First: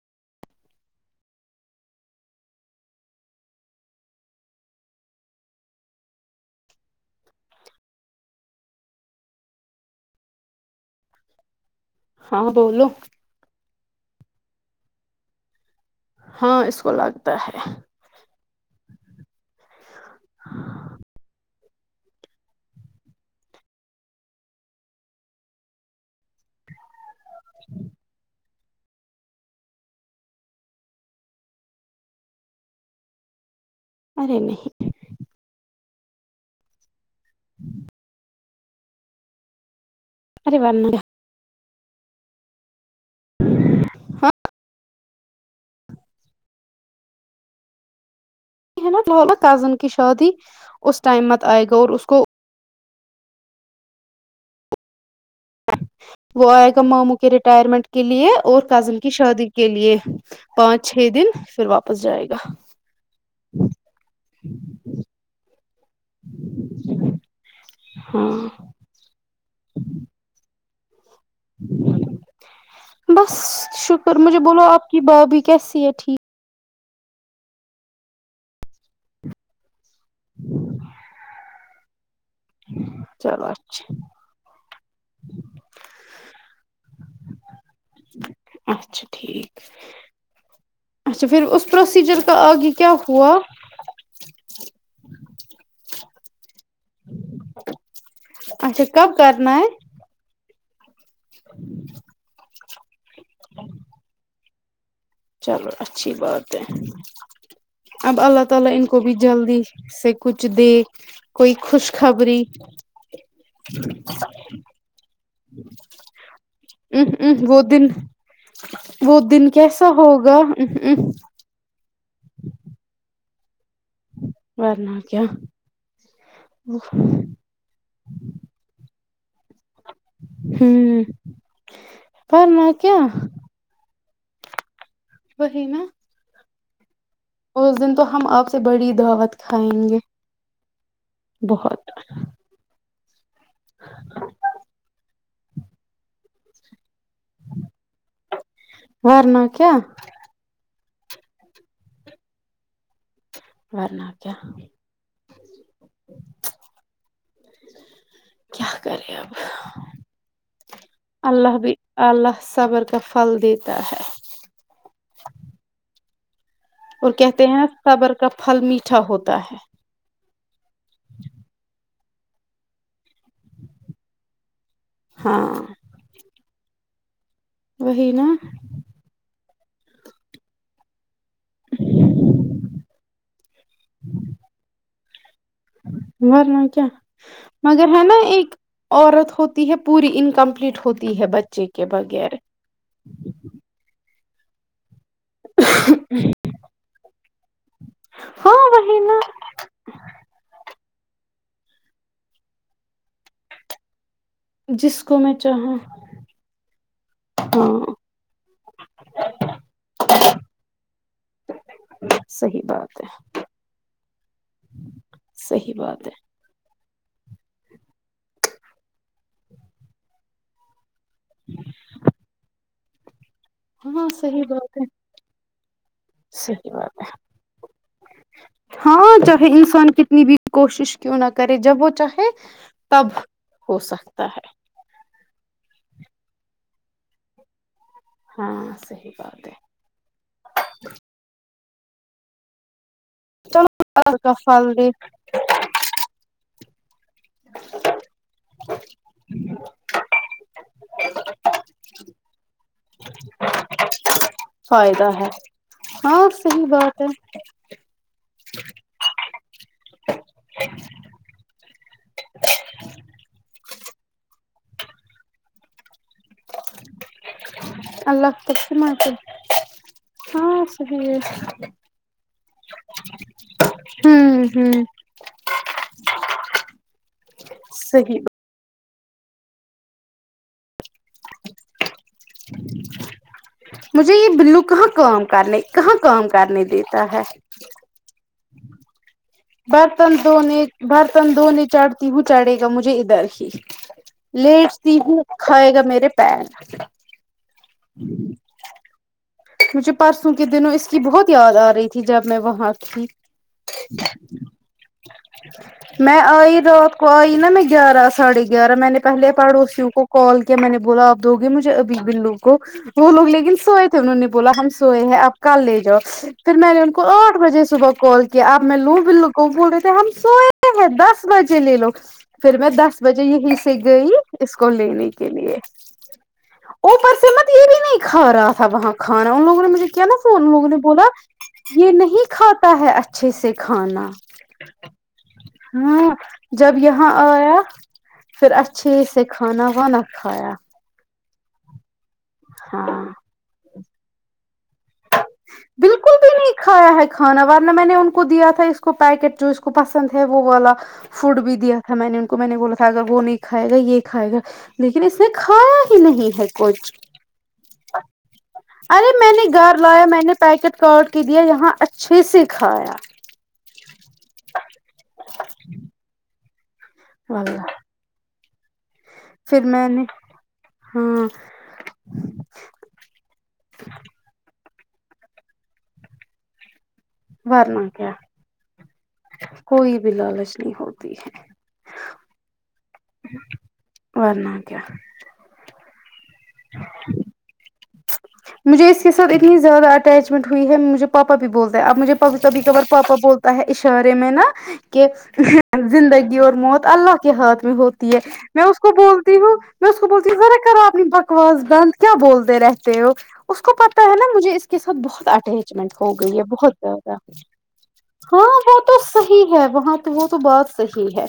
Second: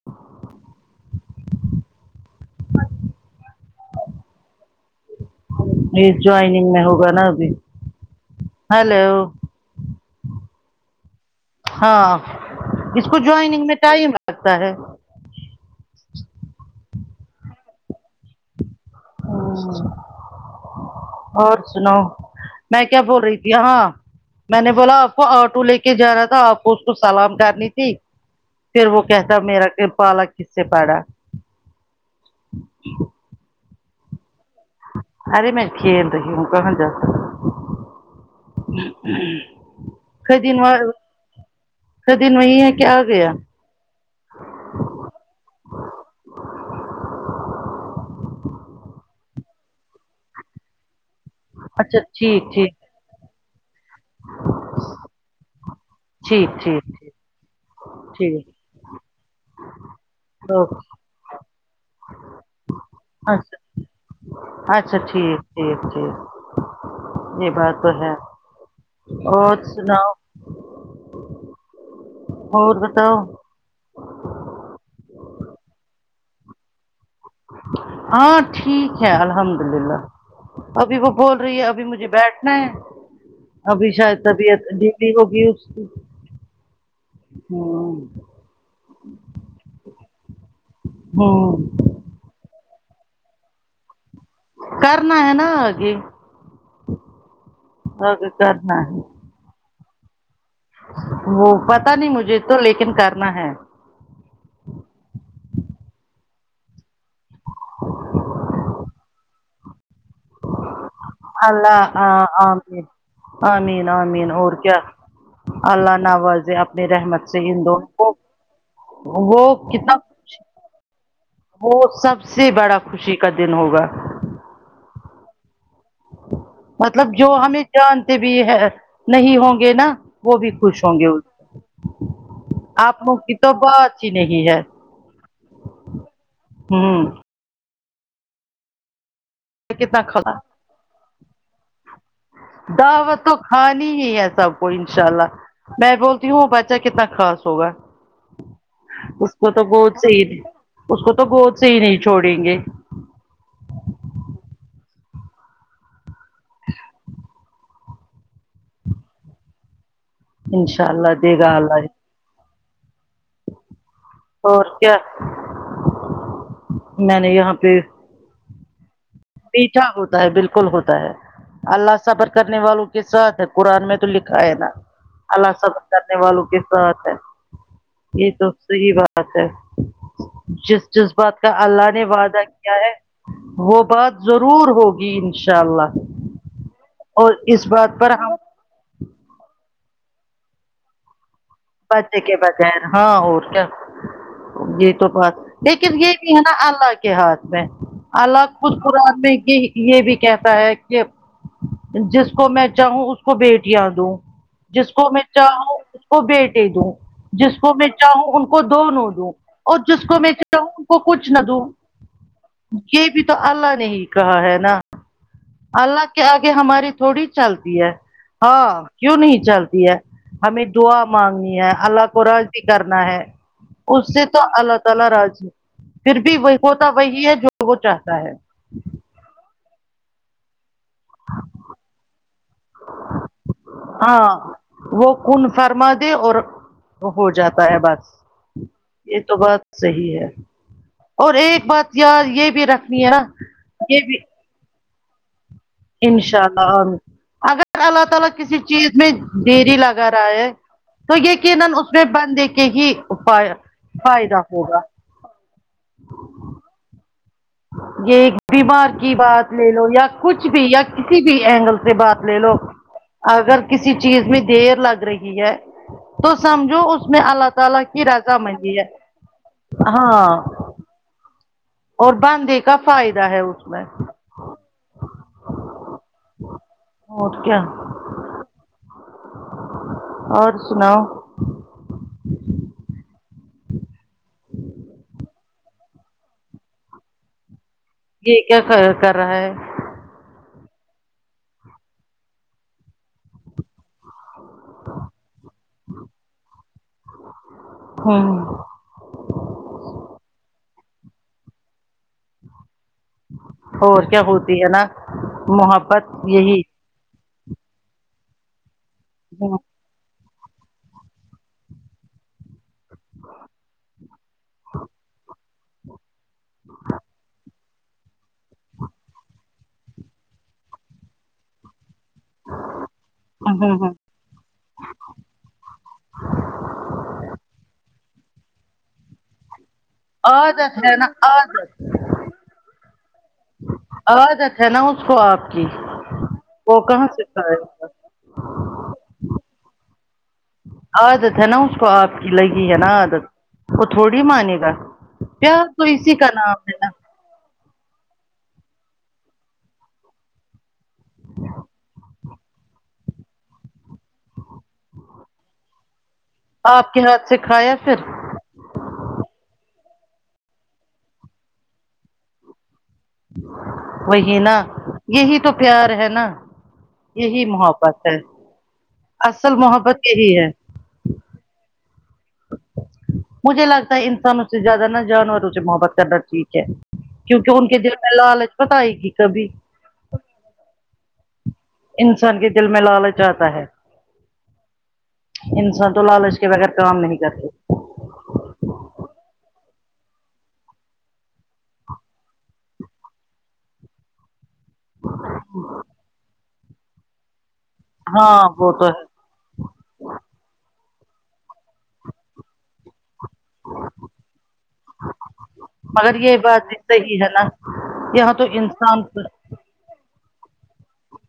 [inaudible] یہ جوائننگ میں ہوگا نا ابھی ہیلو ہاں اس کو جوائننگ میں ٹائم لگتا ہے ہاں اس کو لگتا ہے ہاں اور سناؤ میں کیا بول رہی تھی ہاں میں نے بولا آپ کو آٹو لے کے جا رہا تھا آپ اس کو سلام کرنی تھی پھر وہ کہتا میرا پالا کس سے پڑا ارے نہیں ارے میں کھیل رہی ہوں کہاں جاو خدین ارے ورنہ خدین وہی ہے کہ آگیا ہاں ہے نا کزن کی شادی اس ٹائم مت آئے گا اور اچھا اس کو ٹھیک ٹھیک [unintelligible] وہ ٹھیک آئے گا ٹھیک ماموں ٹھیک کے ریٹائرمنٹ کے لیے اور ٹھیک کزن کی شادی کے لیے اوکے پانچ چھ دن پھر واپس جائے گا اچھا اچھا ٹھیک ٹھیک ٹھیک یہ بات تو ہے ہاں اور سناؤ اور بتاؤ بس شکر مجھے بولو آپ کی بھابھی کیسی ہے ٹھیک ہاں ٹھیک ہے الحمد للہ ابھی وہ بول رہی ہے ابھی مجھے بیٹھنا ہے چلو ابھی اچھا شاید طبیعت ڈلی ہوگی اس کی ہاں اچھا ٹھیک اچھا پھر اس ہ پروسیجر تو آگے کیا ہوا کرنا ہے نا آگے آگے کرنا اچھا کب ہے کرنا ہے وہ پتا نہیں مجھے تو لیکن کرنا ہے چلو اچھی بات ہے اب اللہ تعالی ان کو بھی جلدی سے کچھ دے کوئی اللہ خوشخبری آمین آمین آمین اور کیا اللہ ناوازے اپنے ام رحمت سے ام ان وہ دن دونوں کو وہ کتنا گو خوش- ہم ہم وہ سب سے بڑا خوشی کا دن ہوگا ورنہ کیا مطلب جو ہمیں جانتے بھی ہے نہیں ہوں گے نا وہ بھی خوش ہوں گے ورنہ کیا آپ تو بات ہی نہیں ہے وہی نا ہمم اس دن تو ہم اپ سے بڑی دعوت کھائیں گے کتنا کھا بہت دعوت تو کھانی ہی ہے سب کو انشاء اللہ میں بول تی ہوں بچہ کتنا خاص ہوگا اس ورنہ کو تو کیا گود سے ہی اس کو تو گود سے ہی نہیں چھوڑیں گے ورنہ کیا ہیلو کیا کرے اب انشاء دے گا اللہ بھی اللہ صبر کا پھل دیتا ہے اور کیا اور میں نے کہتے یہاں ہیں صبر کا پھل میٹھا ہوتا ہے کیا ہوتا ہے بالکل ہوتا ہے اللہ صبر کرنے والوں کے ساتھ ہے قران میں تو لکھا ہے نا ہاں اللہ صبر کرنے والوں کے ساتھ ہے وہی یہ نا تو صحیح بات ہے جس جس بات کا اللہ نے وعدہ کیا ہے وہ بات ضرور ہوگی ان ورنہ کیا اس مگر بات ہے پر نا ہم ایک عورت ہوتی ہے پوری انکمپلیٹ ہوتی ہے بچے بچے کے بغیر ہاں اور کیا یہی تو بات لیکن یہ بھی ہے نا اللہ کے ہاتھ میں اللہ ہاں خود وہی نا قران میں کہ یہ بھی کہتا ہے کہ جس کو میں چاہوں اس کو بیٹیاں دو جس کو میں چاہوں اس کو بیٹے دوں جس کو میں ہاں چاہوں ان کو دونوں دوں اور جس کو میں چاہوں ان کو کچھ نہ دوں صحیح بات یہ ہے بھی تو اللہ نے ہی کہا ہے نا صحیح اللہ بات ہے کے اگے ہماری تھوڑی چلتی ہے ہاں کیوں نہیں چلتی ہے ہمیں دعا مانگنی ہے اللہ کو راضی کرنا ہے ہاں اس سے تو صحیح بات اللہ ہے تعالی راضی ہے پھر بھی صحیح ہوتا بات وہی ہے جو وہ چاہتا ہے ہاں چاہے انسان کتنی بھی کوشش کیوں نہ کرے جب وہ چاہے تب ہو سکتا ہے ہاں وہ کن فرما دے اور ہو جاتا ہے بس ہاں صحیح یہ تو بات ہے صحیح ہے اور ایک بات یار یہ بھی رکھنی ہے نا چلو [unintelligible] یہ ال بھی کا فال د انشاء اللہ امین اگر اللہ تعالی کسی چیز میں دیری لگا رہا ہے تو یقینن اس اسنے بندے کے ہی وو پیا فائدہ ہے ہاں صحیح بات ہے یہ بیمار کی بات لے لو یا کچھ بھی یا کسی بھی اینگل سے بات لے لو اگر کسی چیز میں دیر لگ رہی ہے تو سمجھو اس میں اللہ تعالی کی اللہ رضامندی ہے تسمات ہاں جی اور بندے کا فائدہ ہے اس میں ہوں ہوں اور کیا صحیح اور سناؤ مجھے یہ بلو کہاں کام کرنے کہاں کام کرنے دیتا ہے یہ کیا کر کر رہا ہے برتن دھونے برتن دھونے چڑھتی ہوں چڑھے گا مجھے ادھر ہی لیٹتی ہوں کھائے گا میرے پیر ہوں مجھے پرسوں کے دنوں اس کی بہت یاد آ رہی تھی جب میں وہاں تھی اور کیا ہوتی ہے نا محبت میں آئی یہی رات کو آئی نا میں گیارہ ساڑھے گیارہ میں نے پہلے ہوں پڑوسیوں کو کال کیا میں نے بولا آپ دو گے مجھے ابھی بلو کو وہ لوگ لیکن سوئے تھے انہوں نے بولا ہم سوئے ہیں آپ کل لے جاؤ پھر میں نے ان کو آٹھ بجے صبح کال کہ آپ میں لوں بلو کو بول رہے تھے ہم سوئے ہیں دس بجے لے لو پھر میں دس بجے یہیں ہوں سے ہوں گئی اس کو لینے کے لیے اوپر سے مت یہ بھی نہیں کھا رہا تھا وہاں کھانا ان لوگوں نے مجھے کیا نا فون لوگوں عادت نے ہے بولا نا عادت یہ نہیں کھاتا ہے اچھے سے کھانا عادت ہے نا اس کو آپ کی ہاں جب وہ کہاں یہاں سے آیا کھائے گا پھر اچھے سے کھانا وانا کھایا عادت ہے نا اس کو آپ کی لگی ہے نا ہاں عادت وہ تھوڑی مانے گا پیار تو اسی بالکل بھی کا نہیں نام ہے نا کھایا کھانا ورنہ میں نے ان کو دیا تھا اس کو پیکٹ جو اس کو پسند ہے وہ والا فوڈ بھی دیا تھا میں نے ان کو میں نے بولا تھا اگر وہ نہیں کھائے گا یہ کھائے گا لیکن اس نے کھایا ہی نہیں ہے کچھ آپ کے ہاتھ سے کھایا پھر ارے میں نے گھر لایا میں نے پیکٹ کاٹ کی دیا یہاں اچھے سے کھایا وہی نا یہی تو پیار ہے نا یہی واللہ محبت ہے اصل پھر میں نے محبت یہی ہے ہاں مجھے لگتا ہے انسانوں سے زیادہ نا جانوروں سے محبت کرنا ٹھیک ہے کیونکہ ان کے ورنہ دل کیا میں لالچ مت آئیگی کبھی کوئی بھی لالچ نہیں ہوتی ہے انسان کے دل میں لالچ آتا ہے ہے ورنہ کیا انسان تو لالچ کے بغیر کام نہیں کرتے مجھے اس کے ساتھ اتنی زیادہ اٹیچمنٹ ہوئی ہے مجھے پاپا بھی بولتے ہیں اب مجھے پا کبھی کبھار پاپا بول تا ہے اشارے میں نا کہ زندگی اور موت اللہ کے ہاتھ میں ہو تی ہے ہاں میں وہ اس تو کو ہے بول تی ہوں میں اس کو بولتی ہوں ذرا کرو اپنی بکواس بند کیا بولتے رہتے ہو اس کو پتہ ہے نا مجھے اس کے ساتھ بہت اٹیچمنٹ ہو مگر یہ گئی ہے بات بہت بھی زیادہ صحیح ہے نا یہاں ہاں وہ تو انسان پر صحیح ہے وہاں تو وہ تو بات صحیح ہے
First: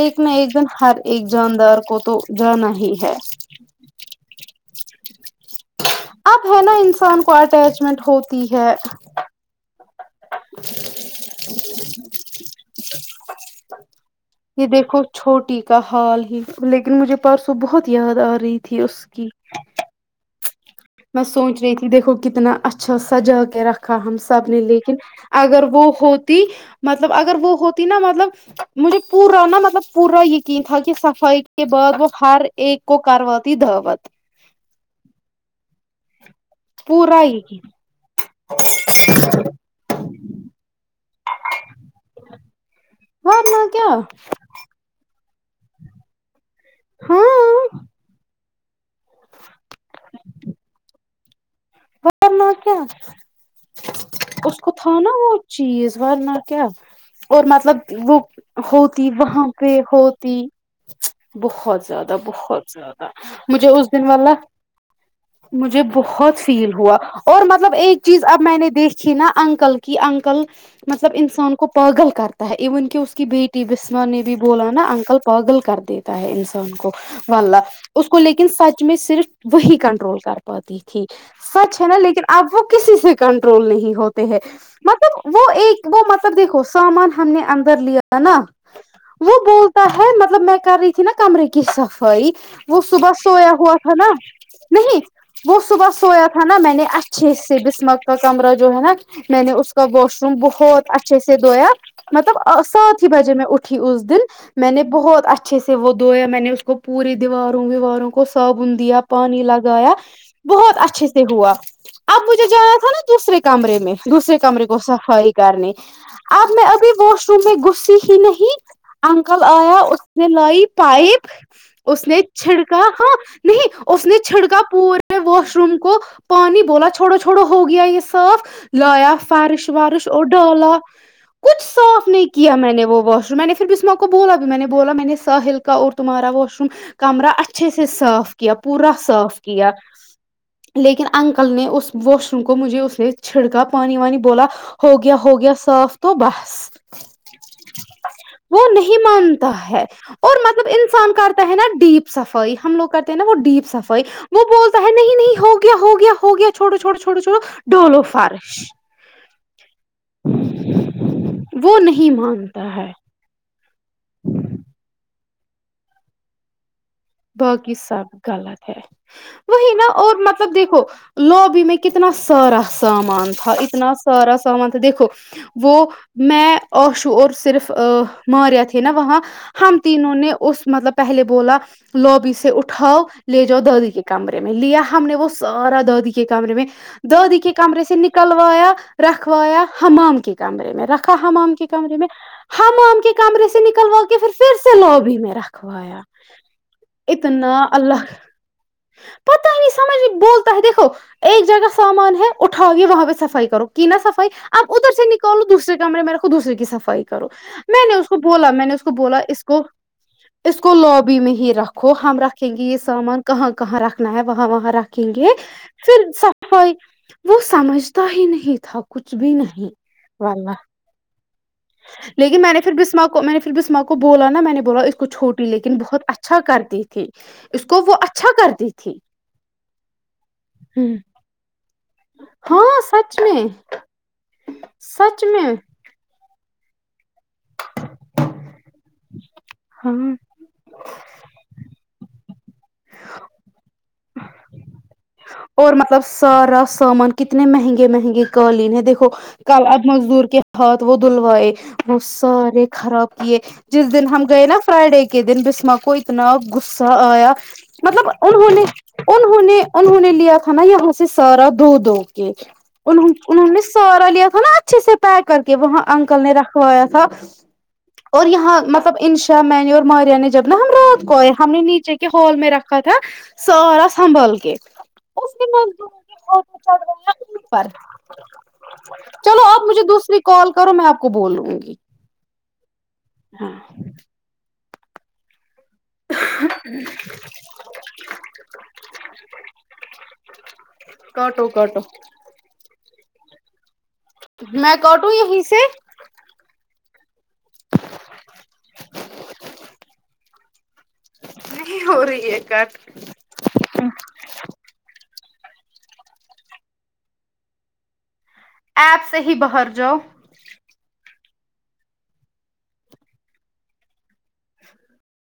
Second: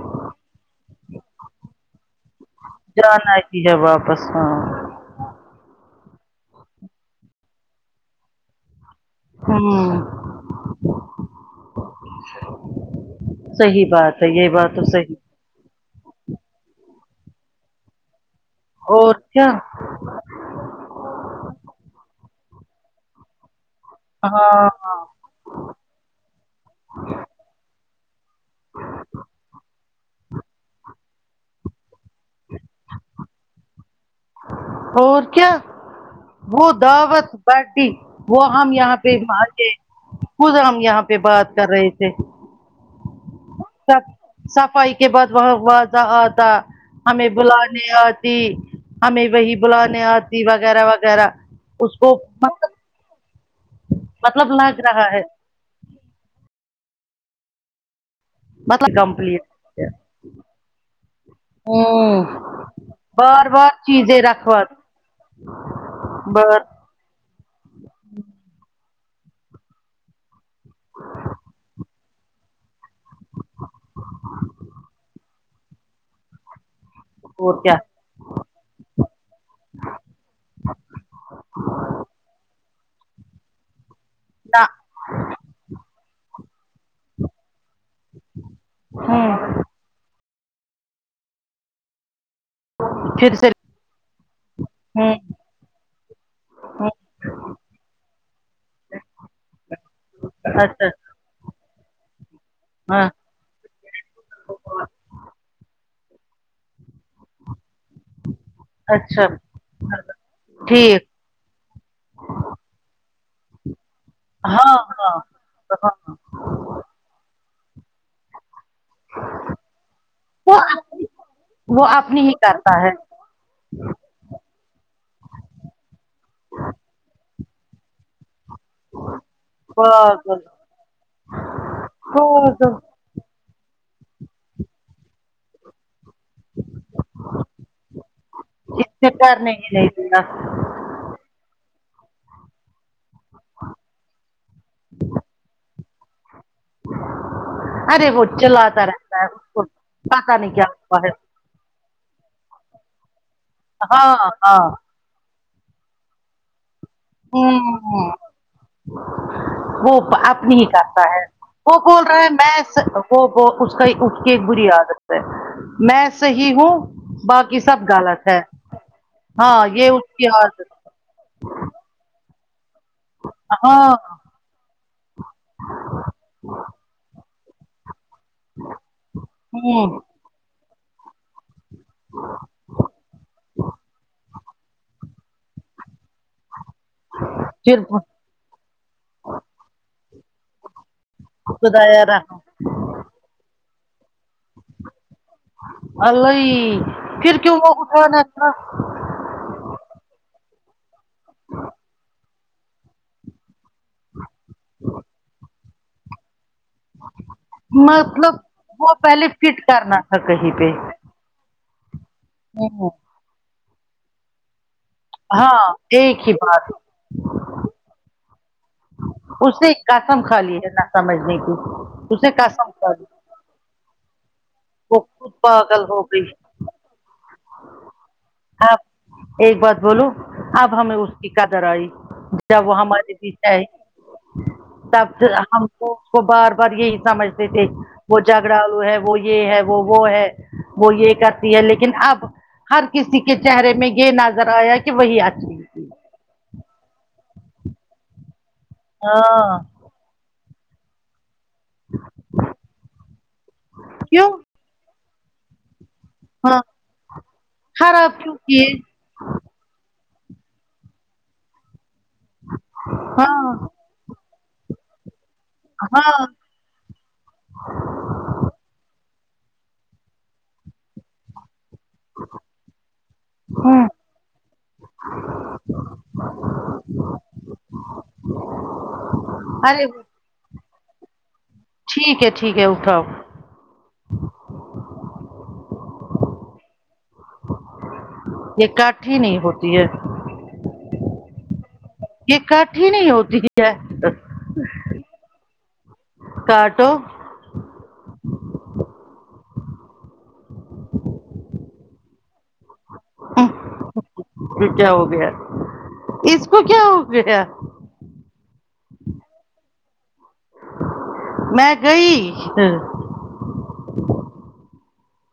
ایک نہ ایک دن ہر ایک جاندار کو تو جانا ہے ہی جانا کی ہے واپس ہاں اب ہے نا انسان کو اٹیچمنٹ ہوتی ہے ہوں صحیح بات ہے یہ بات تو دیکھو صحیح چھوٹی کا حال ہی لیکن مجھے پرسوں بہت یاد آ رہی تھی اس اور کی کیا میں سوچ رہی تھی دیکھو کتنا اچھا سجا کے رکھا ہم سب نے ہاں لیکن ہاں اگر وہ ہوتی مطلب اگر وہ ہوتی نا مطلب مجھے پورا نا مطلب پورا یقین تھا کہ صفائی کے بعد وہ ہر ایک کو کرواتی دعوت اور کیا وہ پورا دعوت یقین باٹتی وہ ہم یہاں پہ مار گے خود ہم یہاں پہ بات کر رہے تھے ہاں نا صفائی کے بعد وہاں وازہ آتا ہمیں ہاں بلانے آتی ہمیں وہی بلانے آتی وغیرہ وغیرہ اس کو م ورنہ کیا مطلب اس کو لگ تھا رہا نا ہے وہ چیز ورنا کیا اور مطلب وہ مطلب ہوتی وہاں کمپلیٹ پہ ہوتی بہت زیادہ بہت زیادہ بار مجھے بار اس دن چیزیں والا رکھوا مجھے بہت بار فیل ہوا اور مطلب ایک چیز اب میں نے دیکھی نا انکل کی انکل مطلب انسان کو پاگل کرتا ہے ایون کہ اس کی بیٹی بسما نے بھی بولا نا انکل پاگل کر دیتے ہے انسان کو واللہ اور کیا اس کو لیکن سچ میں صرف وہی کنٹرول کر پاتی تھی سچ ہے نا لیکن اب وہ کسی سے کنٹرول نہیں ہو تے ہیں نہ مطلب وہ ایک وہ مطلب دیکھو سامان ہم نے اندر لیا نا وہ ہوں بولتا ہے مطلب میں کر رہی تھی نا کمرے کی صفائی وہ صبح پھر سے سویا ہوا تھا نا نہیں ہوں وہ صبح سویا تھا نا میں نے ہوں اچھے سے بسما کا کمرہ جو ہے نا میں نے اس کا واش روم اچھا بہت اچھے سے دھویا مطلب سات ہاں ہی بجے میں اٹھ ٹھی اس دن میں نے بہت اچھے سے وہ دھویا میں نے اس کو پوری دیواروں وواروں کو صابن دیا پانی لگایا بہت پھر اچھے ہوا اب مجھے جانا تھا نا دوسرے کمرے میں دوسرے کمرے ہاں کو ہاں صفائی کرنے ہاں اب میں ابھی واش روم میں گھسی ہی نہیں انکل آیا اس نے وہ لائی پائپ وہ اس نے اپنی ہی چھڑکا کرتا ہے ہاں نہیں اس نے چھڑکا پور میں واش روم کو پانی بولا چھوڑو چھوڑو ہو گیا یہ صاف لایا فارش وارش اور پاگل ڈالا کچھ صاف نہیں کیا میں پاگل نے وہ واش روم میں نے پھر بسمہ کو بولا بھی میں نے بولا میں نے ساہل کا اور تمہارا واش روم کمرہ اچھے سے صاف کیا اس پورا سے صاف کرنے کیا [unintelligible] لیکن انکل نے اس واش روم کو مجھے اس نے چھڑکا پانی وانی بولا ہو گیا ہو گیا صاف تو بس ارے وہ چلاتا نہیں رہتا ہے اس مانتا کو ہے اور پتا نہیں کیا مطلب ہوا انسان کرتا ہے نا ڈیپ صفائی ہم لوگ کرتے ہیں نا وہ ڈیپ صفائی ہاں وہ ہاں بہت نہیں نہیں ہو گیا ہو گیا ہو گیا چھوڑو چھوڑو چھوڑو چھوڑو ڈولو ہوں فارش وہ اپ نہیں کرتا ہے وہ بول نہیں رہا ہے میں مانتا ہے اس کا اس کی ایک بری عادت ہے میں صحیح ہوں باقی سب غلط ہے ہاں وہی نا یہ اس اور کی مطلب عادت دیکھو لوبی میں کتنا سارا سامان تھا ہاں اتنا سارا سامان تھا دیکھو وہ میں آشو اور صرف ماریا تھے نا وہاں ہم ہوں تینوں نے اس مطلب پہلے بولا لوبی سے اٹھاؤ لے جاؤ دادی کے کمرے میں لیا ہم نے وہ سارا دادی کمرے میں دادی کے پھر کمرے سے نکلوایا رکھوایا حمام کے کمرے میں رکھ حمام کے کمرے خدایا میں رحم حمام کے کمرے سے نکلوا کے پھر پھر سے لوبی میں رکھ الی پھر کیوں وہ اللہ اٹھانا تھا پتا ہی نہیں سمجھ بولتا ہے دیکھو ایک جگہ سامان ہے اٹاؤ گے وہاں پہ صفائی کرو کی نہا صفائی اب ادھر سے نکالو دوسرے کمرے میں رکھو دوسری کی صفا ئی کرو میں نے اس کو مطلب بولا میں نے اس کو وہ بولا پہلے اس فٹ کو کرنا تھا کہیں اس پہ کو لو بی میں ہی رکھو ہم رکھیں گے یہ ہوں سامان کہاں کہاں رکھنا ہے وہاں وہاں رکھ یں گے ہاں پھر ایک ہی بات صفائی وہ سمجھتا ہی نہیں تھا کچھ بھی اس نہیں نے قسم کھا والا لی ہے نہ سمجھنے کی اس لیکن میں نے قسم پھر کھا لی بسمہ کو میں نے پھر بسمہ کو بولا نا میں نے بولا اس وہ کو خود چھوٹی لیکن بہت اچھا کرتی تھی اس کو وہ اچھا کرتی تھی آپ ایک بات بولو اب ہمیں اس کی قدر آئی ہاں جب وہ ہمارے سچ بیچ میں آئے تب سچ میں ہم وہ اس کو بار بار یہی سمجھتے تھے وہ جھگڑا لو ہے وہ یہ ہے وہ وہ ہاں ہے وہ یہ کرتی ہے لیکن اب ہر کسی کے چہرے میں یہ نظر آیا کہ وہی اچھی اور تھی مطلب سارا سامان کتنے مہنگے مہنگے قالین ہے دیکھو ہاں کل مزدور کے ہاتھ وہ دھلوائے وہ سارے خراب کیے جس دن ہم کیوں گئے نا فرائیڈے کے دن بسما کو اتنا ہاں غصہ آیا مطلب خراب کیوں انہوں نے کیے انہوں نے انہوں نے لیا تھا نا یہاں سے سارا دو دو کے ان انہوں ہاں نے سارا لیا تھا نا اچھے سے طے کر کے وہاں انکل ہاں نے رکھوایا تھا اور یہاں مطلب انشا میں نے اور ماریا نے جب نا ہم رات کو آئے ہم نے نی چے کے ہول میں رکھا تھا سارا ہوں سنبھل کے اس مور فٹو چ [unintelligible] اچ دوسری کال کرو میں آپ کو بول لوں گی ٹھیک ہے ٹھیک ہے اٹھاؤ ہاں [unintelligible] یہ کٹ ہی نہیں ہوتی ہے کاٹو کاٹو یہ کٹ ہی نہیں ہوتی ہی ہے میں کاٹوں یہیں سے کاٹوں ہو رہی ہے کٹ اس کو کیا ہو گیا اس کو کیا ہو گیا ایپ سے ہی باہر جاؤ میں گئی ہا